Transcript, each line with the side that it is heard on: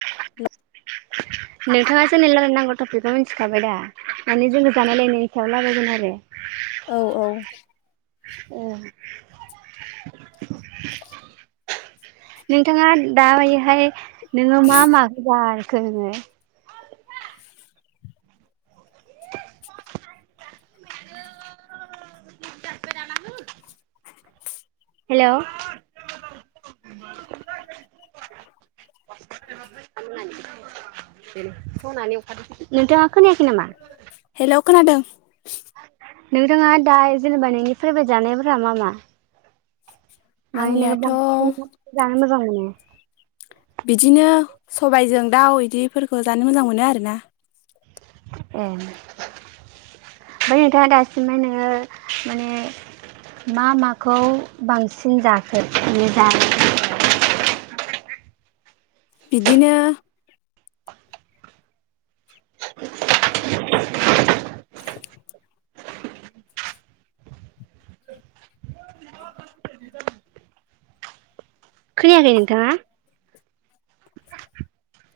right: नोंथाङा जेनेल लालाय नांगौ टपिकखौ मिथिखाबाय दा माने जोङो जानाय लायनायनिखायाव लारायगोन आरो।
left: औ औ
right: अ नोंथाङा दायो हाय नोङो मा माखौहाय [unintelligible] हेल' नोंथाङा खोनायाखै
left: हेलौ
right: नामा?
left: खोनादों।
right: नोंथाङा दा जेनेबा नोंनि फाइबाय जानायफोरा मा मा?
left: आंनियाथ'
right: [unintelligible] जानो मोजां मोनो
left: बिदिनो सबायजों दाउ इदिफोरखौ जानो मोजां मोनो आरोना।
right: ए ओमफ्राय नोंथाङा दासिमबो नोङो माने मा माखौ बांसिन जाखो बेनो जा
left: बिदिनो
right: [unintelligible]
left: [unintelligible]
right: खोनायाखै नोंथाङा?
left: [inaudible]